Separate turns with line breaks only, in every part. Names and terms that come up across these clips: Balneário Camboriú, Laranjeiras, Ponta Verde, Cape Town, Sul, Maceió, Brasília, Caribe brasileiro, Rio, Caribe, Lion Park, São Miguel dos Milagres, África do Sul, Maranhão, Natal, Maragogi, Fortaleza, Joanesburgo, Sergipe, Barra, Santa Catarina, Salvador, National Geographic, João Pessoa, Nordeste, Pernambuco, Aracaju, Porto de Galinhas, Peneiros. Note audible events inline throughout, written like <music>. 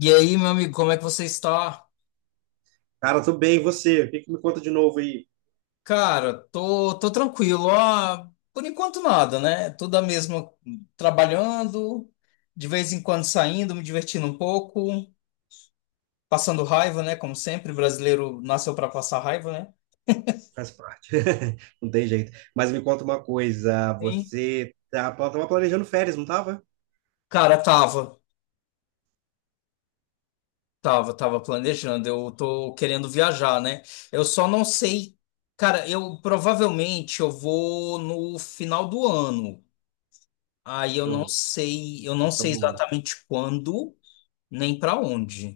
E aí, meu amigo, como é que você está?
Cara, tô bem, e você? O que me conta de novo aí?
Cara, tô tranquilo. Por enquanto nada, né? Tudo a mesma, trabalhando, de vez em quando saindo, me divertindo um pouco, passando raiva, né? Como sempre, brasileiro nasceu para passar raiva, né?
Faz parte. <laughs> Não tem jeito. Mas me conta uma coisa,
E,
você tava planejando férias, não tava?
Cara, tava planejando. Eu tô querendo viajar, né? Eu só não sei. Cara, eu provavelmente eu vou no final do ano. Aí
Show.
eu não
Época
sei
boa.
exatamente quando. Nem pra onde.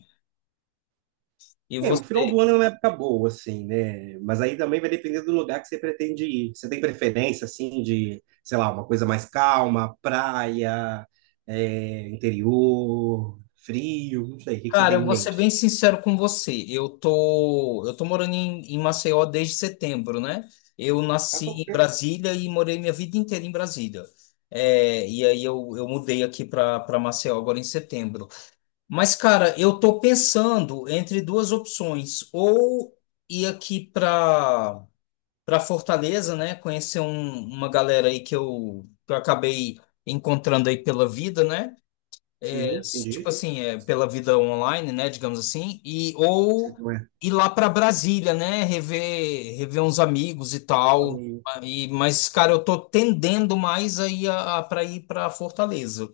E
É, o final do
você?
ano é uma época boa, assim, né? Mas aí também vai depender do lugar que você pretende ir. Você tem preferência, assim, de, sei lá, uma coisa mais calma, praia, interior, frio, não sei. O que você
Cara,
tem
eu
em
vou ser
mente?
bem sincero com você. Eu tô morando em Maceió desde setembro, né? Eu
Ah,
nasci
pô,
em
é.
Brasília e morei minha vida inteira em Brasília. É, e aí eu mudei aqui para Maceió agora em setembro. Mas, cara, eu tô pensando entre duas opções. Ou ir aqui para Fortaleza, né? Conhecer uma galera aí que eu acabei encontrando aí pela vida, né?
Sim, entendi.
Tipo assim, é, pela vida online, né, digamos assim, e
Sei
ou
como é.
ir lá para Brasília, né, rever uns amigos e tal. E, mas, cara, eu tô tendendo mais aí para ir para Fortaleza.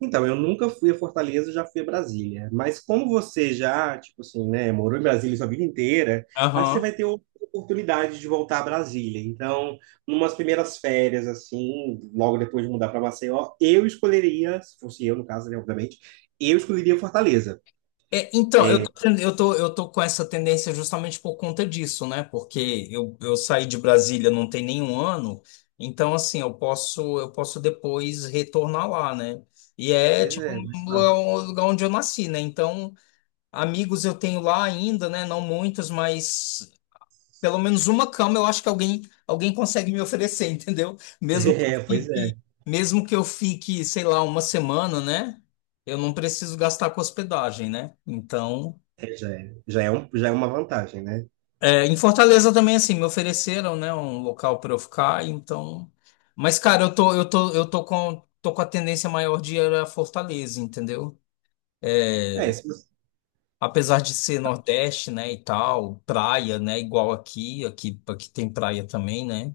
Então, eu nunca fui a Fortaleza, eu já fui a Brasília. Mas como você já, tipo assim, né, morou em Brasília sua vida inteira, aí você
Aham.
vai ter outra oportunidade de voltar a Brasília. Então, numas primeiras férias, assim, logo depois de mudar para Maceió, eu escolheria, se fosse eu no caso, né, obviamente, eu escolheria Fortaleza.
É, então, eu tô, tendo- eu tô com essa tendência justamente por conta disso, né? Porque eu saí de Brasília não tem nenhum ano, então assim, eu posso depois retornar lá, né? E é
Pois
tipo
é, mais fácil.
um
<laughs>
lugar onde eu nasci, né? Então amigos eu tenho lá ainda, né? Não muitos, mas pelo menos uma cama eu acho que alguém consegue me oferecer, <laughs> entendeu?
É, pois é.
Mesmo que eu fique, sei lá, uma semana, né? Eu não preciso gastar com hospedagem, né? Então,
Já é uma vantagem, né?
é, em Fortaleza também assim me ofereceram, né, um local para eu ficar, então. Mas cara, eu tô eu tô eu tô com a tendência maior de ir a Fortaleza, entendeu?
É, se você-
Apesar de ser Nordeste, né, e tal, praia, né, igual aqui tem praia também, né?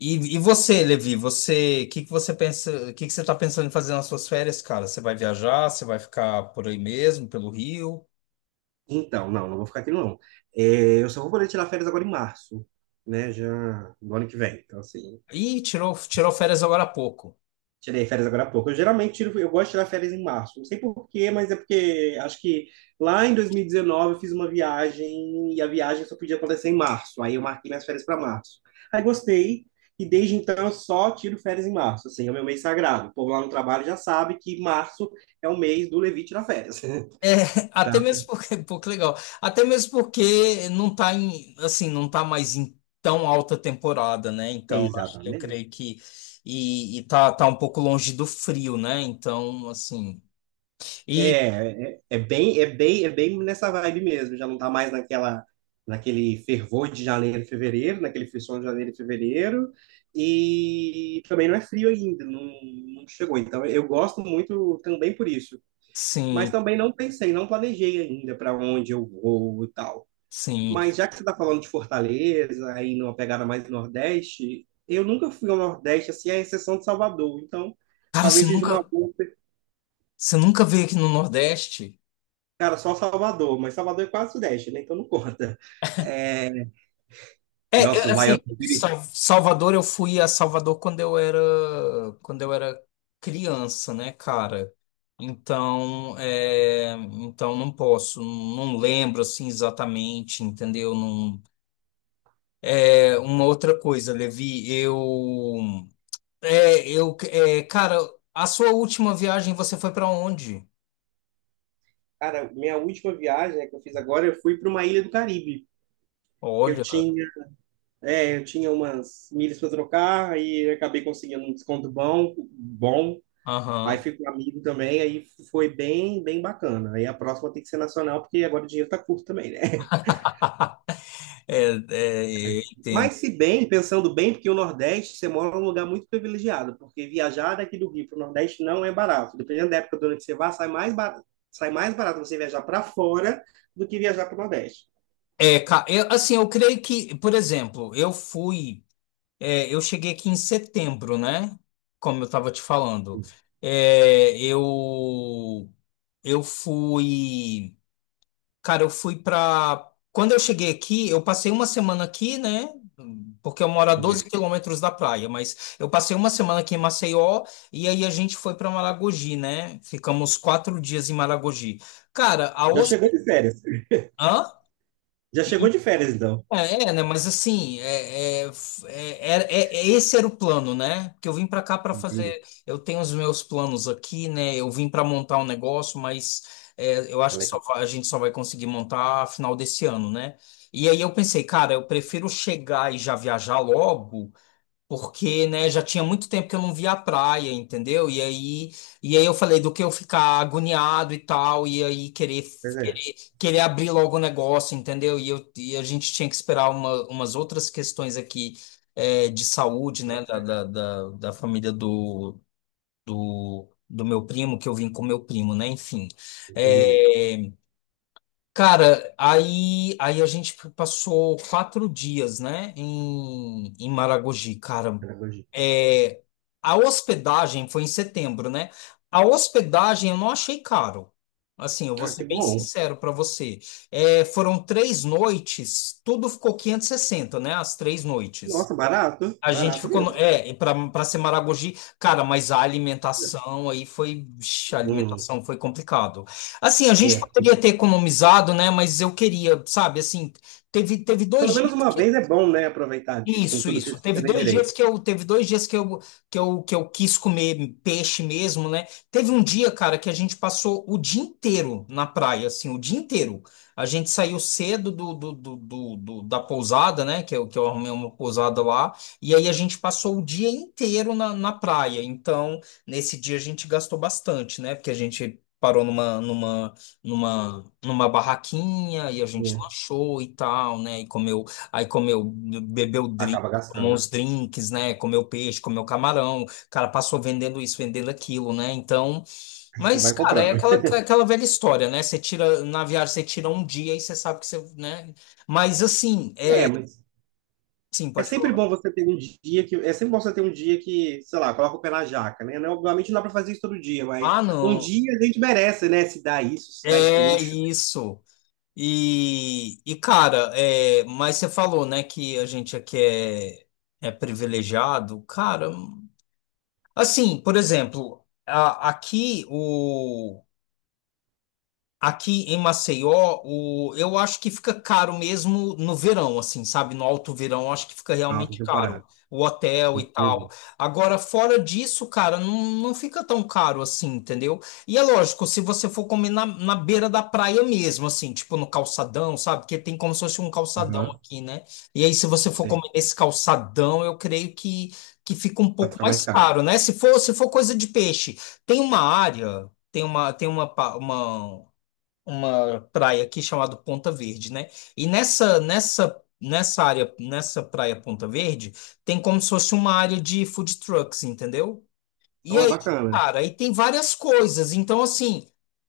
E você, Levi, você, o que que você pensa, o que que você tá pensando em fazer nas suas férias, cara? Você vai viajar, você vai ficar por aí mesmo, pelo Rio?
Então, não vou ficar aqui não. É, eu só vou poder tirar férias agora em março, né? Já do ano que vem. Então, assim,
Ih, tirou férias agora há pouco.
tirei férias agora há pouco. Eu geralmente tiro, eu gosto de tirar férias em março. Não sei por quê, mas é porque acho que lá em 2019 eu fiz uma viagem e a viagem só podia acontecer em março. Aí eu marquei minhas férias para março. Aí gostei e desde então eu só tiro férias em março. Assim, é o meu mês sagrado. O povo lá no trabalho já sabe que março é o mês do Levi tirar férias. <laughs>
É, <laughs>
Tá.
até mesmo porque, <laughs> pô, que legal. Até mesmo porque não tá em, assim, não tá mais em tão alta temporada, né? Então, acho que eu
Exatamente.
creio que tá, tá um pouco longe do frio, né? Então, assim, e
É bem nessa vibe mesmo. Já não tá mais naquela, naquele fervor de janeiro e fevereiro, naquele frisson de janeiro e fevereiro. E também não é frio ainda, não, não chegou. Então eu gosto muito também por isso. Mas
sim,
também não pensei, não planejei ainda para onde eu vou e tal.
sim.
Mas já que você está falando de Fortaleza, aí numa pegada mais Nordeste, eu nunca fui ao Nordeste, assim, à exceção de Salvador. Então,
Cara,
talvez seja uma boa.
você nunca veio aqui no Nordeste?
Cara, só Salvador, mas Salvador é quase Sudeste, né? Então não conta. É... e nossos
Assim,
baianos.
Salvador, eu fui a Salvador quando eu era criança, né, cara? Então, é, então não posso, não lembro assim exatamente, entendeu? Não, é, uma outra coisa, Levi, cara, a sua última viagem você foi pra onde?
Cara, minha última viagem, né, que eu fiz agora, eu fui para uma ilha do Caribe. Eu
Olha,
tinha, eu tinha umas milhas para trocar, aí eu acabei conseguindo um desconto bom, bom. Aí
aham.
fui com um amigo também, aí foi bem, bem bacana. Aí a próxima tem que ser nacional, porque agora o dinheiro tá curto também, né?
<laughs> É, é, eu entendo.
Mas se bem, pensando bem, porque o Nordeste, você mora num lugar muito privilegiado, porque viajar daqui do Rio para o Nordeste não é barato. Dependendo da época do ano que você vá, sai mais barato você viajar para fora do que viajar para o Nordeste.
É, assim, eu creio que, por exemplo, eu cheguei aqui em setembro, né? Como eu estava te falando. É, eu fui, eu fui para. Quando eu cheguei aqui, eu passei uma semana aqui, né? Porque eu moro a 12
Entendi.
quilômetros da praia, mas eu passei uma semana aqui em Maceió e aí a gente foi para Maragogi, né? Ficamos 4 dias em Maragogi. Cara, a
Já chegou de férias.
hospedagem.
Já chegou de férias, então.
É, é, né? Mas assim, esse era o plano, né? Que eu vim para cá para
Entendi.
fazer. Eu tenho os meus planos aqui, né? Eu vim para montar um negócio, mas é, eu
É
acho que
legal.
a gente só vai conseguir montar final desse ano, né? E aí eu pensei, cara, eu prefiro chegar e já viajar logo porque, né, já tinha muito tempo que eu não via a praia, entendeu? E aí eu falei do que eu ficar agoniado e tal,
Pois é.
querer abrir logo o negócio, entendeu? E a gente tinha que esperar umas outras questões aqui, é, de saúde, né, da família do meu primo, que eu vim com meu primo, né, enfim. eh,
Entendi.
Cara, aí a gente passou 4 dias, né, em Maragogi. Cara,
Pedagogia.
é, a hospedagem foi em setembro, né? A hospedagem eu não achei caro. Assim, eu vou
Ah,
ser
que
bem
bom.
sincero para você. É, foram 3 noites, tudo ficou 560, né? As 3 noites.
Nossa, barato.
A gente
Barato
ficou.
mesmo.
É, para ser Maragogi, cara, mas a alimentação aí foi. Vixe, a
Hum,
alimentação foi complicado. Assim, a gente
é.
poderia ter economizado, né? Mas eu queria, sabe, assim, teve, teve
Pelo
dois
menos uma vez é bom, né? Aproveitar, tipo, com
isso,
tudo que
isso.
você tem direito.
Teve dois dias que eu quis comer peixe mesmo, né? Teve um dia, cara, que a gente passou o dia inteiro na praia, assim, o dia inteiro. A gente saiu cedo da pousada, né? Que eu arrumei uma pousada lá. E aí a gente passou o dia inteiro na praia. Então, nesse dia a gente gastou bastante, né? Porque a gente parou numa barraquinha e a gente
É.
lanchou e tal, né? E comeu. Aí comeu, bebeu drink,
Acaba
tomou
gastando.
uns drinks, né? Comeu peixe, comeu camarão. O cara passou vendendo isso, vendendo aquilo, né? Então,
Aí você
mas,
vai
cara, é
comprando.
aquela, aquela velha história, né? Você tira, na viagem, você tira um dia e você sabe que você, né? Mas assim,
É,
é
mas
assim,
é
pode
sempre
falar.
bom você ter um dia que. É sempre bom você ter um dia que, sei lá, coloca o pé na jaca, né? Não, obviamente não dá pra fazer isso todo dia, mas
Ah,
um
não.
dia a gente merece, né? Se dá isso, se dá esse
É
luxo
isso. E cara, é, mas você falou, né, que a gente aqui é, é privilegiado. Cara, assim, por exemplo, aqui em Maceió, o, eu acho que fica caro mesmo no verão, assim, sabe? No alto verão, eu acho que fica
na alta
realmente caro.
temporada.
O hotel e tal.
Entendi.
Agora, fora disso, cara, não, não fica tão caro assim, entendeu? E é lógico, se você for comer na beira da praia mesmo, assim, tipo no calçadão, sabe? Porque tem como se fosse um calçadão
Aham,
aqui, né? E aí, se você for
sei.
comer nesse calçadão, eu creio que fica um
Vai
pouco
ficar mais
mais
caro.
caro, né? Se for coisa de peixe, tem uma área. Tem uma, pa- uma praia aqui chamada Ponta Verde, né? E nessa área, nessa praia Ponta Verde, tem como se fosse uma área de food trucks, entendeu? E
Então é
aí,
bacana.
cara, aí tem várias coisas. Então, assim,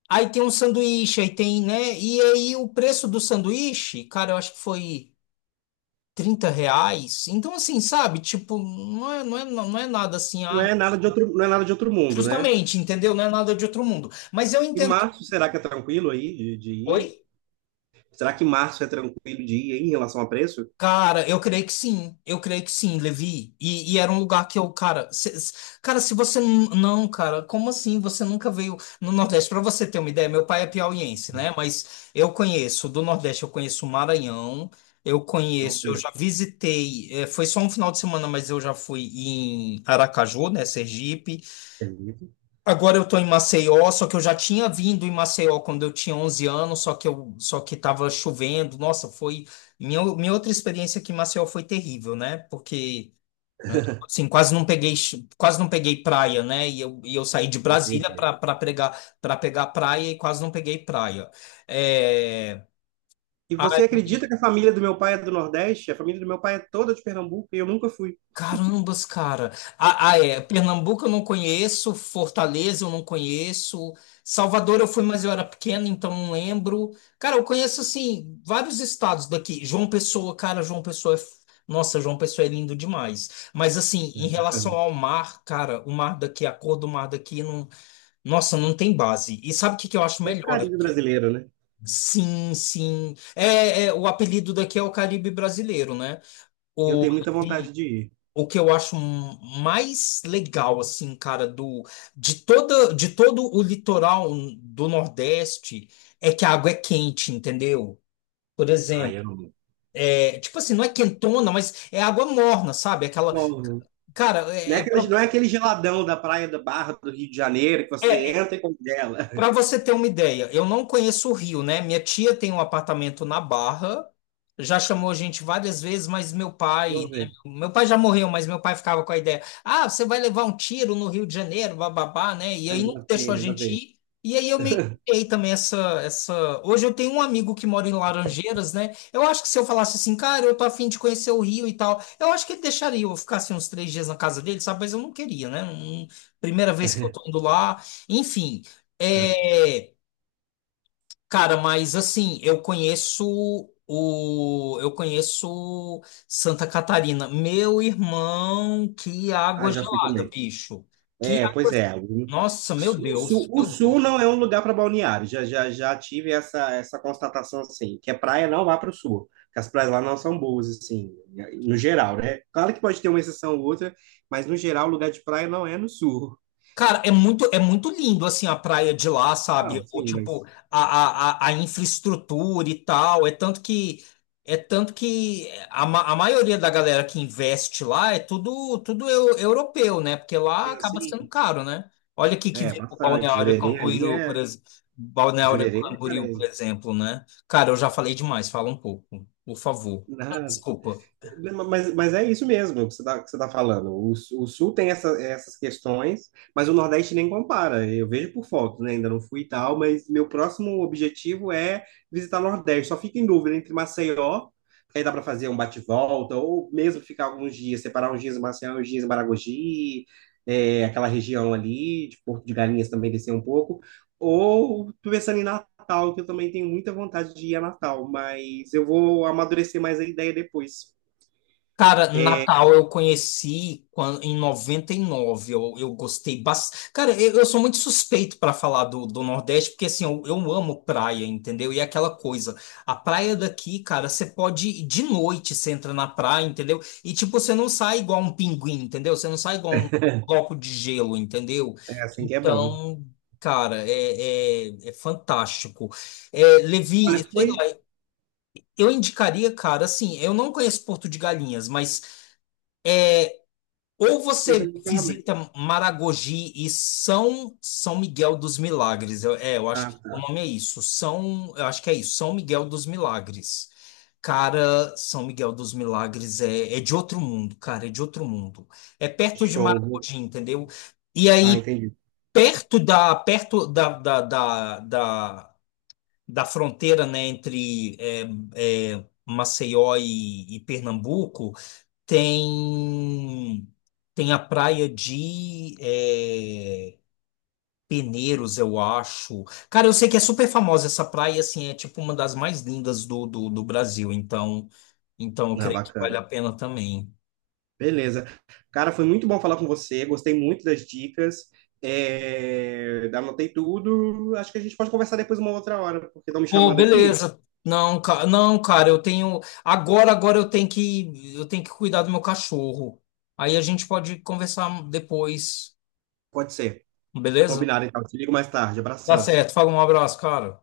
aí tem um sanduíche, aí tem, né? E aí o preço do sanduíche, cara, eu acho que foi R$ 30. Então, assim, sabe? Tipo, não é nada assim, ah,
Não é nada de outro mundo, né?
justamente, entendeu? Não é nada de outro mundo. Mas eu
E
entendo que.
março, será que é tranquilo aí de
Oi?
ir? Será que março é tranquilo de ir em relação a preço?
Cara, eu creio que sim, Levi. E era um lugar que eu, cara, cara, se você não, cara, como assim? Você nunca veio no Nordeste? Pra você ter uma ideia, meu pai é piauiense, né? Mas eu conheço do Nordeste, eu conheço o Maranhão, eu
Olha,
já visitei, foi só um final de semana, mas eu já fui em Aracaju, né, Sergipe.
entendi.
Agora eu tô em Maceió, só que eu já tinha vindo em Maceió quando eu tinha 11 anos, só que tava chovendo. Nossa, foi minha outra experiência aqui em Maceió foi terrível, né? Porque né, tipo assim, quase não peguei praia, né? E eu saí de Brasília para pegar praia e quase não peguei praia. É,
E você acredita que a família do meu pai é do Nordeste? A família do meu pai é toda de Pernambuco e eu nunca fui.
carambas, cara. É. Pernambuco eu não conheço, Fortaleza eu não conheço, Salvador eu fui, mas eu era pequeno, então não lembro. Cara, eu conheço, assim, vários estados daqui. João Pessoa, cara, João Pessoa é. F- nossa, João Pessoa é lindo demais. Mas, assim,
É
em relação
bacana.
ao mar, cara, o mar daqui, a cor do mar daqui, não... nossa, não tem base. E sabe o que que eu acho
É o
melhor
carinho
aqui?
brasileiro, né?
Sim, sim. É, é, o apelido daqui é o Caribe brasileiro, né?
Eu
O
tenho muita vontade de ir.
o que eu acho mais legal, assim, cara, de toda, de todo o litoral do Nordeste é que a água é quente, entendeu? Por
Ai,
exemplo,
eu não.
é, tipo assim, não é quentona, mas é água morna, sabe? Aquela,
Bom, né?
cara,
Não é aquele geladão da Praia da Barra do Rio de Janeiro que você
é.
entra e congela.
Para
<laughs>
você ter uma ideia, eu não conheço o Rio, né? Minha tia tem um apartamento na Barra, já chamou a gente várias vezes, mas meu pai,
Não
né?
vê.
Meu pai já morreu, mas meu pai ficava com a ideia: ah, você vai levar um tiro no Rio de Janeiro, bababá, né? E
Ah,
aí não
nada a
deixou a
ver, nada a
gente
ver.
ir. E aí eu meio que criei também essa, essa. Hoje eu tenho um amigo que mora em Laranjeiras, né? Eu acho que se eu falasse assim, cara, eu tô afim de conhecer o Rio e tal, eu acho que ele deixaria eu ficar assim uns 3 dias na casa dele, sabe? Mas eu não queria, né? Primeira vez que eu tô indo lá. Enfim, é, cara, mas assim, eu conheço Santa Catarina. Meu irmão, que
Ah,
água
já fui
gelada,
também.
bicho. Que
É,
água,
pois é. O
nossa, meu
Sul, o Sul-
Deus,
o
meu
Sul
Deus.
não é um lugar para balneário. Já tive essa, essa constatação assim, que a praia não vai para o Sul, que as praias lá não são boas assim, no geral, né? Claro que pode ter uma exceção ou outra, mas no geral o lugar de praia não é no Sul. <laughs>
Cara, é muito lindo assim a praia de lá, sabe?
Não,
Ou
sim,
tipo
mas
a infraestrutura e tal. É tanto que a maioria da galera que investe lá é tudo europeu, né? Porque lá
tem
acaba
assim,
sendo caro, né? Olha aqui que
é
vem o
bastante.
Balneário Camboriú, por exemplo, Balneário
Jurerê é
Camboriú, por
Carese.
exemplo, né? Cara, eu já falei demais, fala um pouco, por favor. <laughs> Desculpa.
Mas, é isso mesmo que você está tá falando. O Sul tem essa, essas questões, mas o Nordeste nem compara. Eu vejo por fotos, né? Ainda não fui e tal, mas meu próximo objetivo é visitar o Nordeste. Só fico em dúvida entre Maceió, que aí dá para fazer um bate-volta, ou mesmo ficar alguns dias, separar uns dias em Maceió, uns dias em Maragogi, é, aquela região ali, de Porto de Galinhas também descer um pouco. Ou tô pensando em Natal, que eu também tenho muita vontade de ir a Natal, mas eu vou amadurecer mais a ideia depois.
Cara, Natal eu conheci em 99 eu gostei bastante. Cara, eu sou muito suspeito para falar do Nordeste, porque assim, eu amo praia, entendeu? E é aquela coisa, a praia daqui, cara, você pode ir de noite, você entra na praia, entendeu? E tipo, você não sai igual um pinguim, entendeu? Você não sai igual um bloco de gelo, entendeu?
É assim que é bom.
Então, cara, é fantástico. É, Levi,
Olha,
sei
foi.
lá, eu indicaria, cara, assim, eu não conheço Porto de Galinhas, mas ou
Eu
você
sei que foi lá mesmo.
visita Maragogi e São Miguel dos Milagres. Eu acho
Ah,
que o
tá.
nome é isso. São, eu acho que é isso. São Miguel dos Milagres. Cara, São Miguel dos Milagres é, é de outro mundo, cara, é de outro mundo. É perto de
Show.
Maragogi, entendeu? E
Ah,
aí,
entendi.
perto da fronteira, né, entre é, é, Maceió e Pernambuco, tem, tem a praia de é, Peneiros, eu acho. Cara, eu sei que é super famosa essa praia, assim, é tipo uma das mais lindas do Brasil, então, então eu
Ah,
creio que vale
bacana.
a pena também.
Beleza. Cara, foi muito bom falar com você. Gostei muito das dicas. É... Anotei tudo. Acho que a gente pode conversar depois uma outra hora, porque estão me
Pô,
chamando aqui.
beleza. Não, não, cara, eu tenho. Agora eu tenho que cuidar do meu cachorro. Aí a gente pode conversar depois,
Pode ser.
beleza?
Combinado, então. Te ligo mais tarde.
Tá
Abração.
certo, fala um abraço, cara.